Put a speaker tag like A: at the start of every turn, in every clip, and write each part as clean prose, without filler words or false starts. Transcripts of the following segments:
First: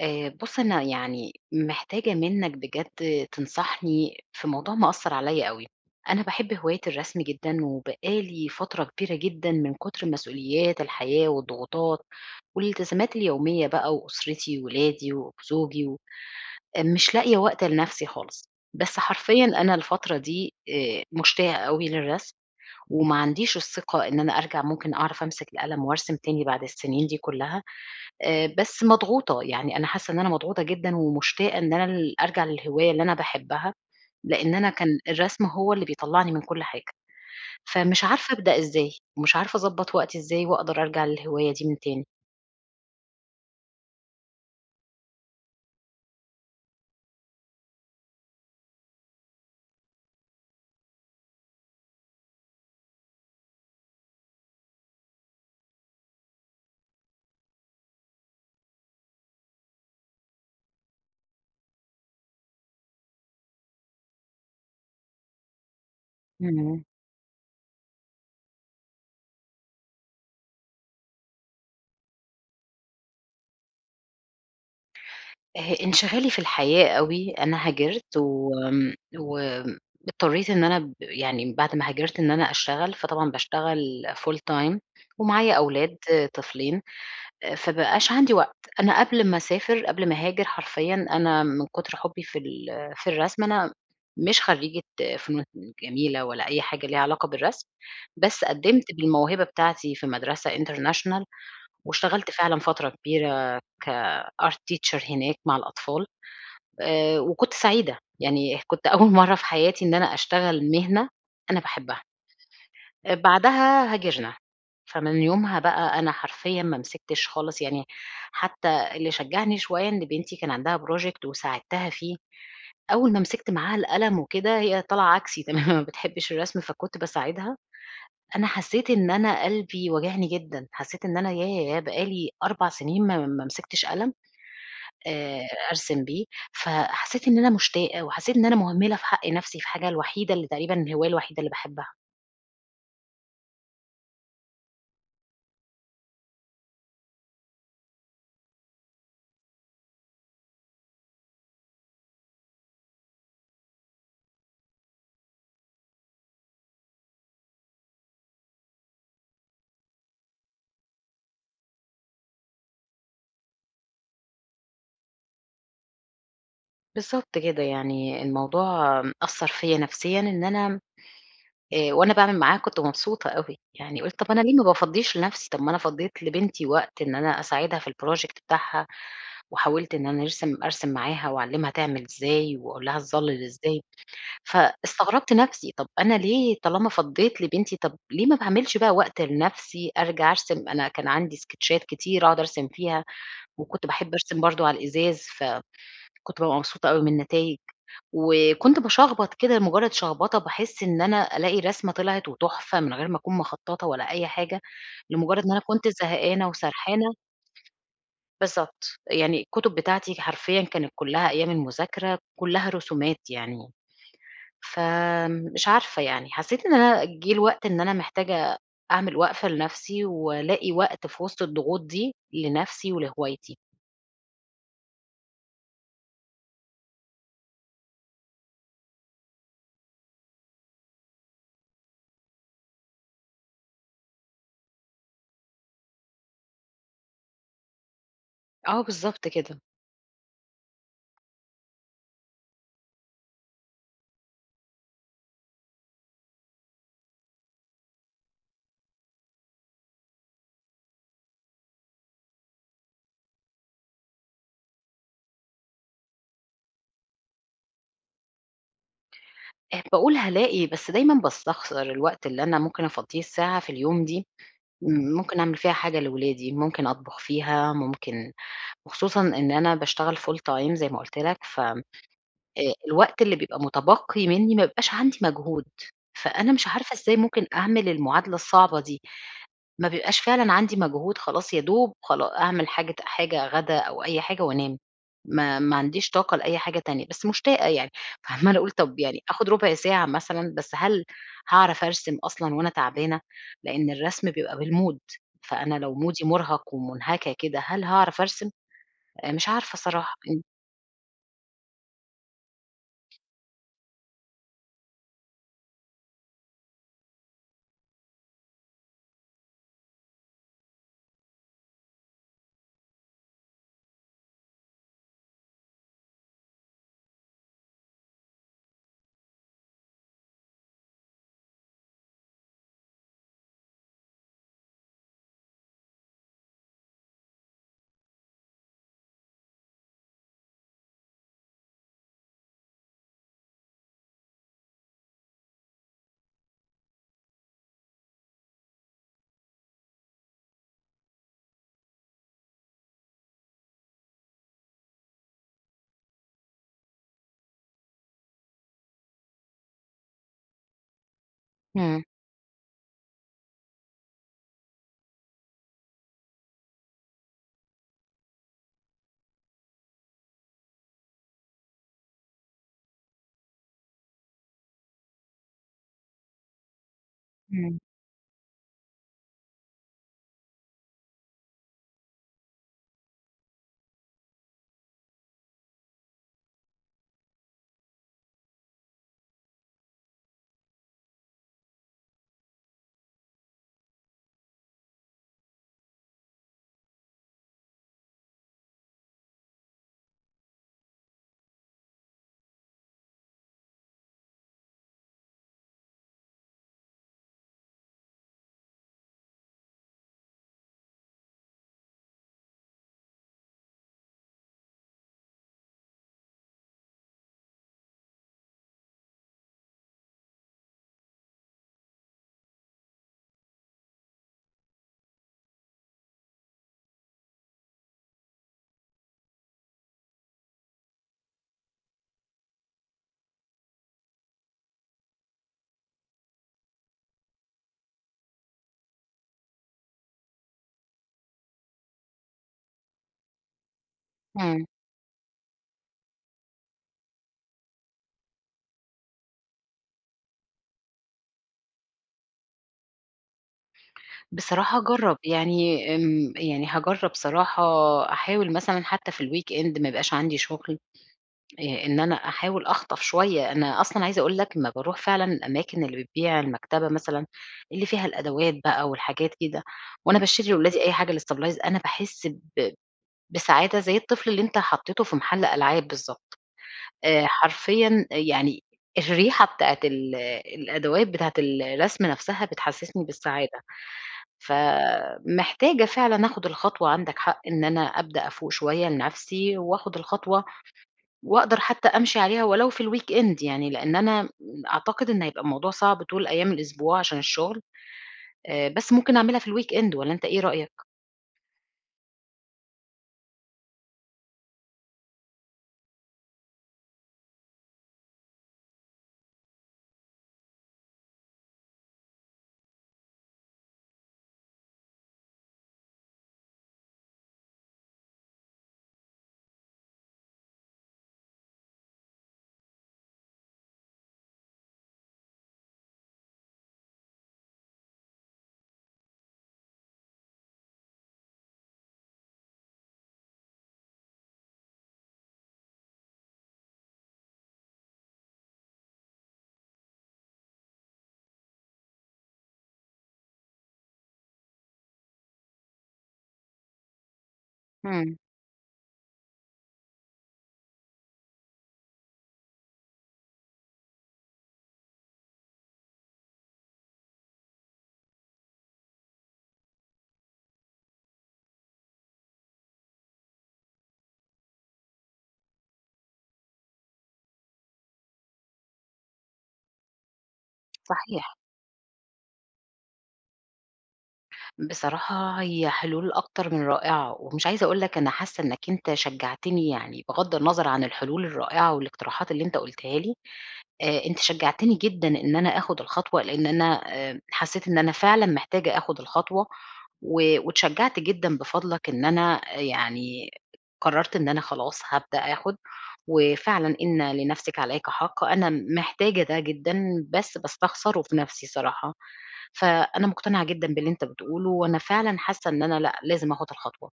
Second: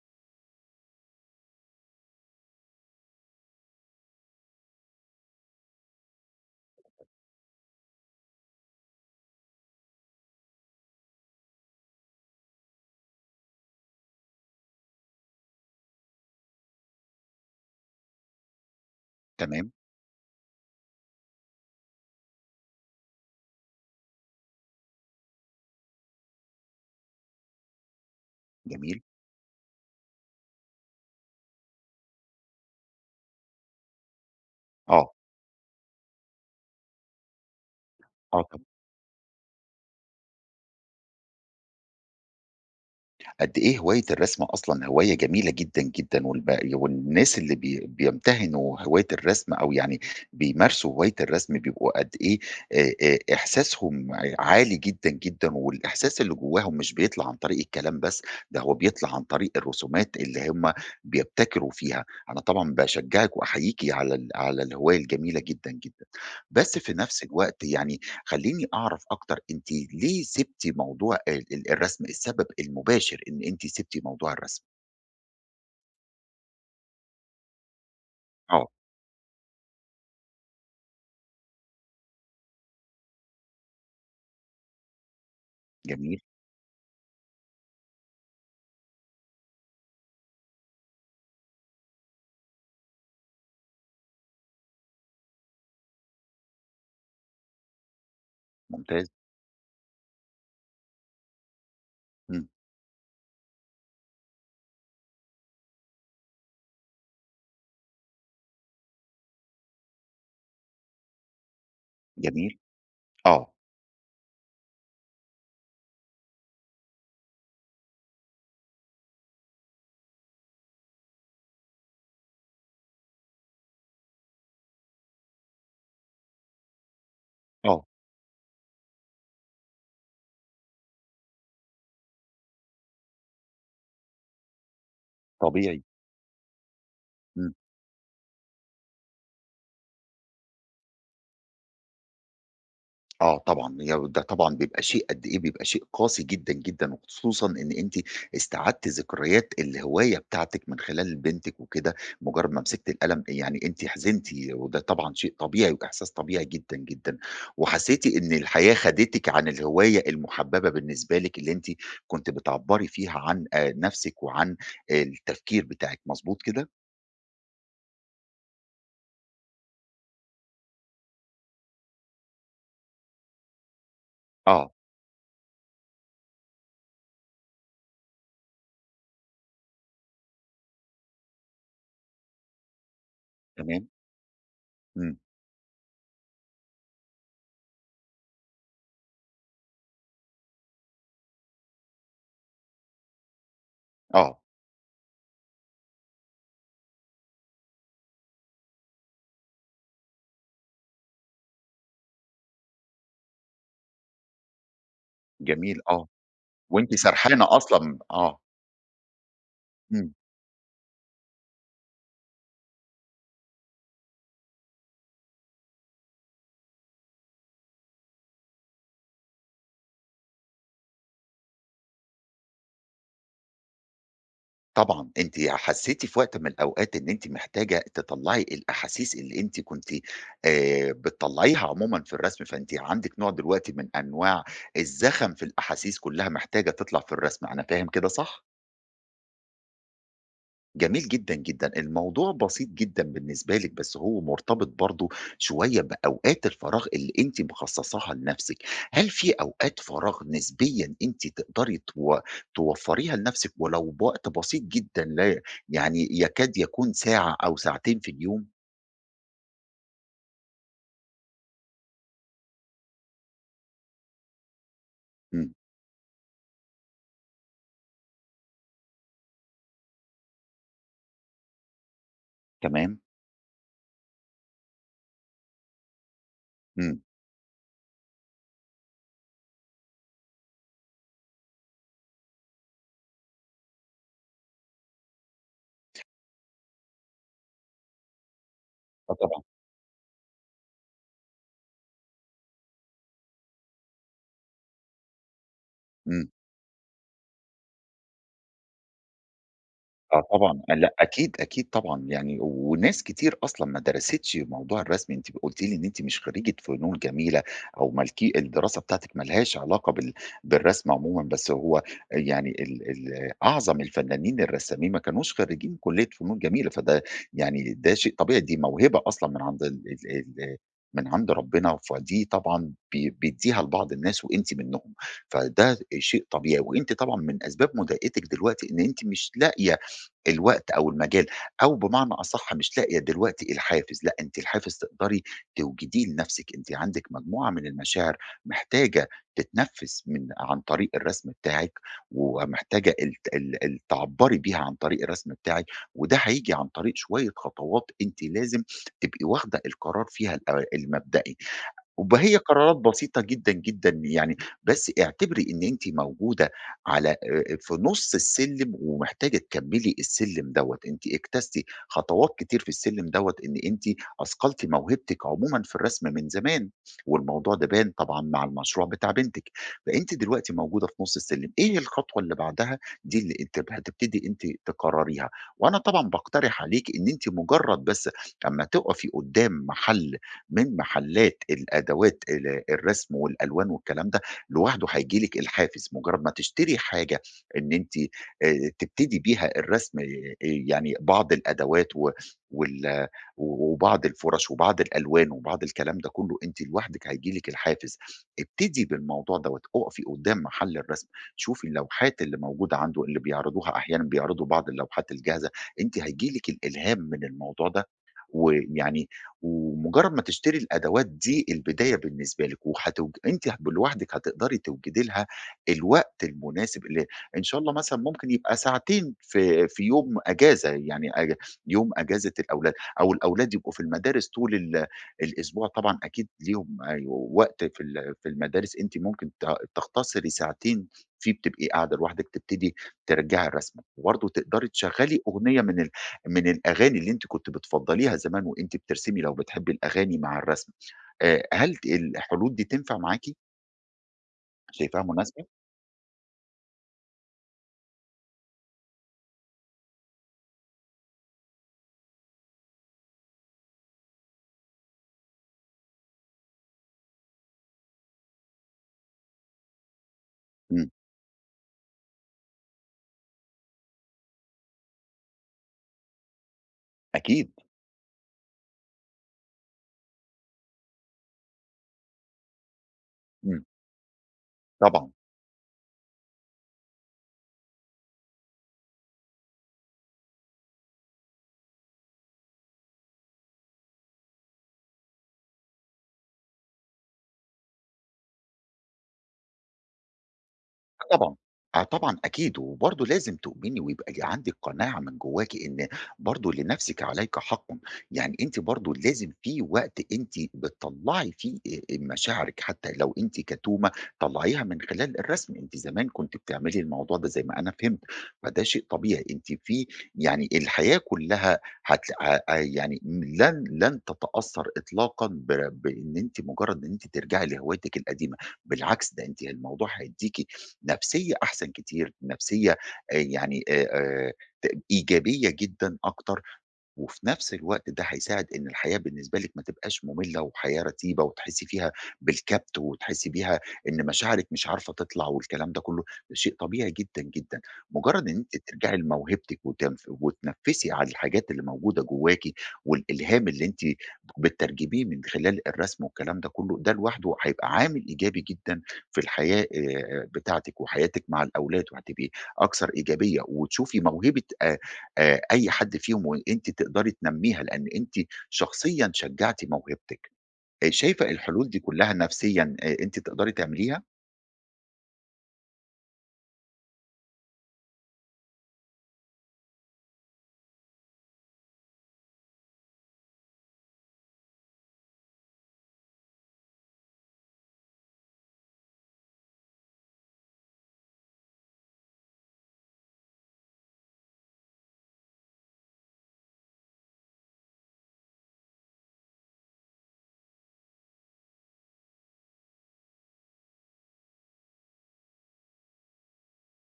A: بُص أنا يعني محتاجة منّك بجد تنصحني في موضوع مأثّر عليّا أوي، أنا باحب هواية الرسم جدًا وبقى لي فترة كبيرة جدًا من كتر مسؤوليات الحياة والضغوطات والالتزامات اليومية بقى وأسرتي وولادي وزوجي و مش لاقية وقت لنفسي خالص، بس حرفيًا
B: تمام.
A: أنا الفترة دي مشتاقة أوي للرسم وما عنديش الثقة إن أنا أرجع ممكن أعرف أمسك القلم وأرسم تاني بعد السنين دي كلّها، بس
B: جميل.
A: مضغوطة، يعني أنا حاسة إن أنا مضغوطة جدًا ومشتاقة إن أنا أرجع للهواية اللي أنا باحبها، لإن أنا كان
B: آه.
A: الرسم هو اللي بيطلّعني من كل حاجة، فمش عارفة
B: آه
A: أبدأ
B: طبعًا.
A: إزاي، ومش عارفة أضبّط وقتي إزاي وأقدر أرجع للهواية دي من تاني.
B: قد إيه هواية الرسم أصلًا هواية جميلة جدًا، جدًا، والناس اللي بيمتهنوا هواية الرسم أو يعني بيمارسوا هواية الرسم بيبقوا قد إيه إحساسهم عالي جدًا، جدًا، والإحساس اللي جواهم مش بيطلع عن طريق الكلام بس، ده هو بيطلع عن طريق الرسومات اللي هم بيبتكروا فيها. أنا طبعًا باشجّعِك وأحييكِ على الهواية الجميلة جدًا، جدًا. بس
A: إمم.
B: في نفس الوقت يعني خلّيني أعرف أكتر أنتِ ليه سِبتِ موضوع ال ال الرسم، السبب المباشر إن أنتِ سِبتِ موضوع الرسم؟
A: انشغالي في الحياة أوي، أنا هاجرت
B: آه.
A: وآمم وآمم اضطريت إن أنا يعني بعد ما هاجرت إن أنا أشتغل، فطبعًا باشتغل full time ومعايا أولاد
B: جميل.
A: طفلين. فبقاش عندي وقت، أنا قبل ما أسافر، قبل ما أهاجر حرفيًا أنا من كتر حُبّي في في الرسم أنا مش خرّيجة فنون جميلة ولا أي حاجة ليها علاقة بالرسم، بس قدّمت
B: ممتاز.
A: بالموهبة بتاعتي في مدرسة international واشتغلت
B: إمم.
A: فعلًا فترة كبيرة كart teacher هناك مع الأطفال، وكنت سعيدة، يعني كنت أول مرّة في حياتي إن أنا أشتغل مهنة أنا باحبها.
B: جميل. آه.
A: بعدها هاجرنا، فمن يومها بقى أنا حرفيًا ما مسكتش خالص، يعني حتى اللي شجعني شوية إن بنتي كان عندها project وساعدتها فيه، أول ما مسكت معاها القلم وكده هي طالعة عكسي تمامًا ما بتحبش الرسم، فكنت باساعدها،
B: آه.
A: أنا حسيت إن أنا قلبي واجعني جدًا، حسيت إن أنا ياه! بقى لي 4 سنين ما مسكتش قلم آآ
B: طبيعي.
A: أرسم بيه، فحسيت إن أنا
B: إمم.
A: مشتاقة وحسيت إن أنا مهملة في حق نفسي في حاجة الوحيدة اللي تقريبًا الهواية الوحيدة اللي باحبها.
B: آه طبعًا، هي وده طبعًا بيبقى شيء قد إيه، بيبقى شيء قاسي جدًا، جدًا، وخصوصًا إن أنتِ استعدتِ ذكريات الهواية بتاعتِك من خلال بنتِك وكده، مجرد ما مسكتِ القلم يعني أنتِ حزنتِ، وده طبعًا شيء طبيعي وإحساس طبيعي جدًا، جدًا، وحسيتِ إن الحياة خدتِك عن الهواية المحببة بالنسبة لِك، اللي أنتِ كنتِ بتعبّري فيها عن نفسِك وعن التفكير بتاعِك، مضبوط كده؟
A: بالضبط كده، يعني الموضوع أثّر فيّا نفسيًا إن أنا وأنا باعمل معاه كنت مبسوطة أوي، يعني قُلت طَب أنا ليه ما
B: آه.
A: بافضّيش لنفسي، طَب ما أنا فضّيت لبنتي وقت إن أنا أساعدها في الproject بتاعها، وحاولت إن أنا أرسم أرسم معاها وأعلّمها تعمل إزاي، وأقول لها تظلل إزاي،
B: تمام. إمم.
A: فاستغربت نفسي طَب أنا ليه طالما فضّيت لبنتي، طَب ليه ما باعملش بقى وقت لنفسي أرجع أرسم، أنا كان عندي سكتشات كتير أقعد أرسم فيها، وكنت باحب
B: آه.
A: أرسم برضه على الإزاز، فكنت بابقى مبسوطة أوي من النتايج. وكنت باشخبط كده مجرد شخبطة باحس إن أنا ألاقي رسمة طلعت وتحفة من غير ما أكون مخططة ولا أي حاجة، لمجرد إن أنا
B: جميل.
A: كنت
B: آه.
A: زهقانة
B: وأنتِ
A: وسرحانة
B: سرحانة أصلًا. آه.
A: بالضبط، يعني الكتب
B: إمم.
A: بتاعتي حرفيًا كانت كلها أيام المذاكرة، كلها رسومات يعني، فمش عارفة يعني حسيت إن أنا جه الوقت إن أنا محتاجة أعمل وقفة لنفسي، وألاقي وقت في وسط الضغوط دي لنفسي ولهوايتي.
B: طبعًا، أنتِ حسّيتِ في وقت من الأوقات إن أنتِ محتاجة تطلّعي الأحاسيس اللي أنتِ كنتِ بتطلّعيها عمومًا في الرسم، فأنتِ عندِك نوع دلوقتي من أنواع الزخم في الأحاسيس كلّها محتاجة تطلع في الرسم، أنا فاهم كده صح؟
A: آه بالضبط كده،
B: جميل جدًا، جدًا. الموضوع بسيط جدًا بالنسبة لِك، بس هو مرتبط برضه شوية بأوقات الفراغ اللي أنتِ مخصصاها لنفسِك. هل في أوقات فراغ نسبيًا أنتِ تقدري توفريها لنفسِك ولو بوقت بسيط جدًا لا يعني يكاد يكون ساعة أو ساعتين في اليوم؟
A: باقول هالاقي بس دايمًا باستخسر الوقت اللي أنا ممكن أفضيه الساعة في اليوم دي إمم، ممكن
B: إمم.
A: أعمل فيها حاجة لولادي، ممكن أطبخ فيها، ممكن وخصوصًا إن أنا باشتغل full time زي ما قُلت لك، ف
B: تمام.
A: الوقت اللي بيبقى متبقي منّي ما بيبقاش عندي مجهود، فأنا مش عارفة
B: إمم.
A: إزاي ممكن أعمل المعادلة الصعبة دي. ما بيبقاش فعلًا عندي مجهود خلاص يا دوب خلا أعمل حاجة غدا أو أي حاجة وأنام، ما عنديش طاقة لأي حاجة تانية، بس مشتاقة يعني، فعمّالة أقول طب
B: آه
A: يعني
B: طبعًا.
A: آخد ربع ساعة مثلًا، بس هل هاعرف أرسم أصلًا وأنا تعبانة؟ لإن الرسم بيبقى بالمود، فأنا لو مودي
B: إمم.
A: مرهق ومنهكة كده هل هاعرف أرسم؟ مش عارفة صراحة،
B: آه
A: إمم،
B: طبعًا، آه لأ أكيد، أكيد طبعًا، يعني وناس كتير أصلًا ما درستش موضوع الرسم، أنتِ قُلتِ لي إن أنتِ مش خريجة فنون جميلة أو ما لكِ الدراسة بتاعتِك ما لهاش علاقة بالرسم عمومًا، بس هو يعني ال ال أعظم الفنانين الرسامين ما كانوش خريجين كلية فنون جميلة، فده يعني ده شيء طبيعي، دي موهبة أصلًا من عند ال ال ال من عند ربنا، فدي طبعًا بيدّيها لبعض الناس وأنتِ منهم، فده شيء طبيعي، وأنتِ طبعًا من أسباب مضايقتِك دلوقتي إن أنتِ مش لاقية الوقت أو المجال أو بمعنى أصح مش لاقية دلوقتي الحافز، لأ أنتِ الحافز تقدري توجديه لنفسِك، أنتِ عندِك مجموعة من المشاعر محتاجة تتنفّس من عن طريق الرسم بتاعِك، ومحتاجة الت ال ال تعبّري بيها عن طريق الرسم بتاعِك، وده هييجي عن طريق شوية خطوات أنتِ لازم تبقي واخدة القرار فيها المبدئي.
A: إمم،
B: هي قرارات بسيطة جدًا، جدًا يعني، بس اعتبري إن أنتِ موجودة على في نُص السلِّم ومحتاجة تكمّلي السلِّم دوّة، أنتِ اجتزتِ خطوات كتير في السلِّم دوّة إن أنتِ أثقلتِ موهبتِك عمومًا في الرسم من زمان، والموضوع ده
A: إمم،
B: بان طبعًا مع المشروع بتاع بنتِك، فأنتِ دلوقتي موجودة في نُص السلِّم، إيه الخطوة اللي بعدها دي اللي أنتِ هتبتدي أنتِ تقرّريها، وأنا طبعًا باقترح عليكِ إن أنتِ مجرّد بس أمّا تُقفي قدّام محل من محلات الأدوات الرسم والألوان والكلام ده، لوحده هييجي لِك الحافز، مجرد ما تشتري حاجة إن أنتِ تبتدي بيها الرسم يعني بعض الأدوات و وال وبعض الفُرَش وبعض الألوان وبعض الكلام ده كله، أنتِ لوحدِك هييجي لِك الحافز، ابتدي بالموضوع دوّة، اُقفي قدّام محل الرسم، شوفي اللوحات اللي موجودة عنده اللي بيعرضوها أحيانًا بيعرضوا بعض اللوحات الجاهزة، أنتِ هييجي لِك الإلهام من الموضوع ده، ويعني ومجرد ما تشتري الأدوات دي البداية بالنسبة لِك، أنتِ لوحدِك هتقدري توجدي لها الوقت المناسب اللي إن شاء الله مثلًا ممكن يبقى ساعتين في يوم أجازة، يعني يوم أجازة الأولاد، أو الأولاد يبقوا في المدارس طول الأسبوع طبعًا أكيد ليهم أيوه وقت في المدارس، أنتِ ممكن تختصري ساعتين فيه بتبقي قاعدة لوحدِك، تبتدي ترجعي الرسمة، وبرضه
A: إمم،
B: تقدري تشغّلي أغنية من الأغاني اللي أنتِ كنتِ بتفضّليها زمان وأنتِ بترسمي لو بتحبّي الأغاني مع الرسم. هل الحلول دي تنفع معاكِ؟
A: بصراحة
B: شايفاها
A: هاجرّب
B: مناسبة؟
A: يعني يعني هاجرّب صراحة أحاول مثلًا حتى في الweekend ما يبقاش عندي شغل إن أنا أحاول أخطف شوية، أنا أصلًا عايزة أقول لك أمّا باروح فعلًا الأماكن اللي بتبيع المكتبة مثلًا، اللي فيها الأدوات بقى والحاجات كده، وأنا باشتري لولادي
B: إمم.
A: أي حاجة للSupplyز أنا باحس بسعادة زي الطفل اللي أنت حطيته في محل ألعاب بالضبط،
B: أكيد.
A: حرفيًا يعني الريحة بتاعة الأدوات بتاعة الرسم نفسها بتحسسني بالسعادة،
B: إمم. طبعًا.
A: فمحتاجة فعلًا آخد الخطوة عندك حق إن أنا أبدأ أفوق شوية لنفسي، وآخد الخطوة وأقدر حتى أمشي عليها ولو في الweekend يعني، لإن أنا أعتقد إن هيبقى الموضوع صعب طول أيام الأسبوع عشان الشغل، بس ممكن أعملها في الweekend والّا أنت إيه رأيك؟
B: آه طبعًا، آه طبعًا أكيد، وبرضه لازم تؤمني ويبقى عندِك قناعة من جواكِ إن برضه لنفسِك عليكِ حقٌ، يعني أنتِ برضه لازم في وقت أنتِ بتطلّعي فيه مشاعرِك حتى لو أنتِ كتومة طلّعيها من خلال الرسم، أنتِ زمان كنتِ بتعملي الموضوع ده زي ما أنا فهمت، فده شيء طبيعي، أنتِ في يعني الحياة كلّها هت ه ه يعني لن تتأثّر إطلاقًا بإن أنتِ مجرّد إن أنتِ ترجعي لهوايتِك القديمة، بالعكس ده أنتِ الموضوع هيدّيكِ نفسيّة أحسن كتير، نفسيّة يعني ت إيجابية جدًا أكتر، وفي نفس الوقت ده هيساعد إن الحياة بالنسبة لِك ما تبقاش مملة وحياة رتيبة وتحسّي فيها بالكبت وتحسّي بيها إن مشاعرِك مش عارفة تطلع والكلام ده كُلّه، ده شيء طبيعي جدًا، جدًا.
A: إمم،
B: مجرّد إن أنتِ ترجعي لموهبتِك وتنفّسي على الحاجات اللي موجودة جواكِ والإلهام اللي أنتِ بتترجميه من خلال الرسم والكلام ده كُلّه، ده لوحده هيبقى عامل إيجابي جدًا في الحياة بتاعتِك وحياتِك مع الأولاد وهتبقي أكثر إيجابية وتشوفي موهبة أي حد فيهم وأنتِ تقدري تنمّيها، لإن أنتِ شخصيًا شجّعتِ موهبتِك. شايفة
A: صحيح.
B: الحلول دي كلّها نفسيًا أنتِ تقدري تعمليها؟
A: بصراحة هي حلول أكتر من رائعة، ومش عايزة أقول لك أنا حاسة إنك أنت شجعتني يعني بغض النظر عن الحلول الرائعة والاقتراحات اللي أنت قُلتها لي، أنتِ شجّعتيني جدًا إن أنا آخُد الخطوة، لإن أنا حسّيت إن أنا فعلًا محتاجة آخُد الخطوة و واتشجّعت جدًا بفضلك إن أنا يعني قرّرت إن أنا خلاص هابدأ آخُد وفعلًا إن لنَفْسِك عليكِ حق، أنا محتاجة ده جدًا بس باستخسره في نَفْسي صراحة، فأنا مقتنعة جدًا باللي أنت بتقوله وأنا فعلًا حاسّة إن أنا لأ، لازم آخُد الخطوة.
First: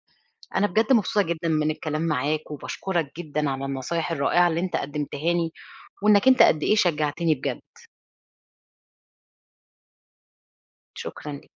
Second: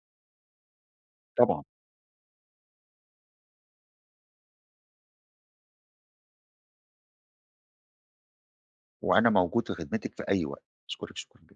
A: أنا بجد مبسوطة جدًا
B: طبعًا.
A: من الكلام معاك، وباشكرك جدًا على النصايح الرائعة اللي أنت قدمتها لي، وإنك أنت قد إيه شجعتني بجد،
B: وأنا موجود في خدمتِك في أي وقت. أشكرِك
A: شكرًا
B: شكرًا
A: ليك.
B: جزيلًا.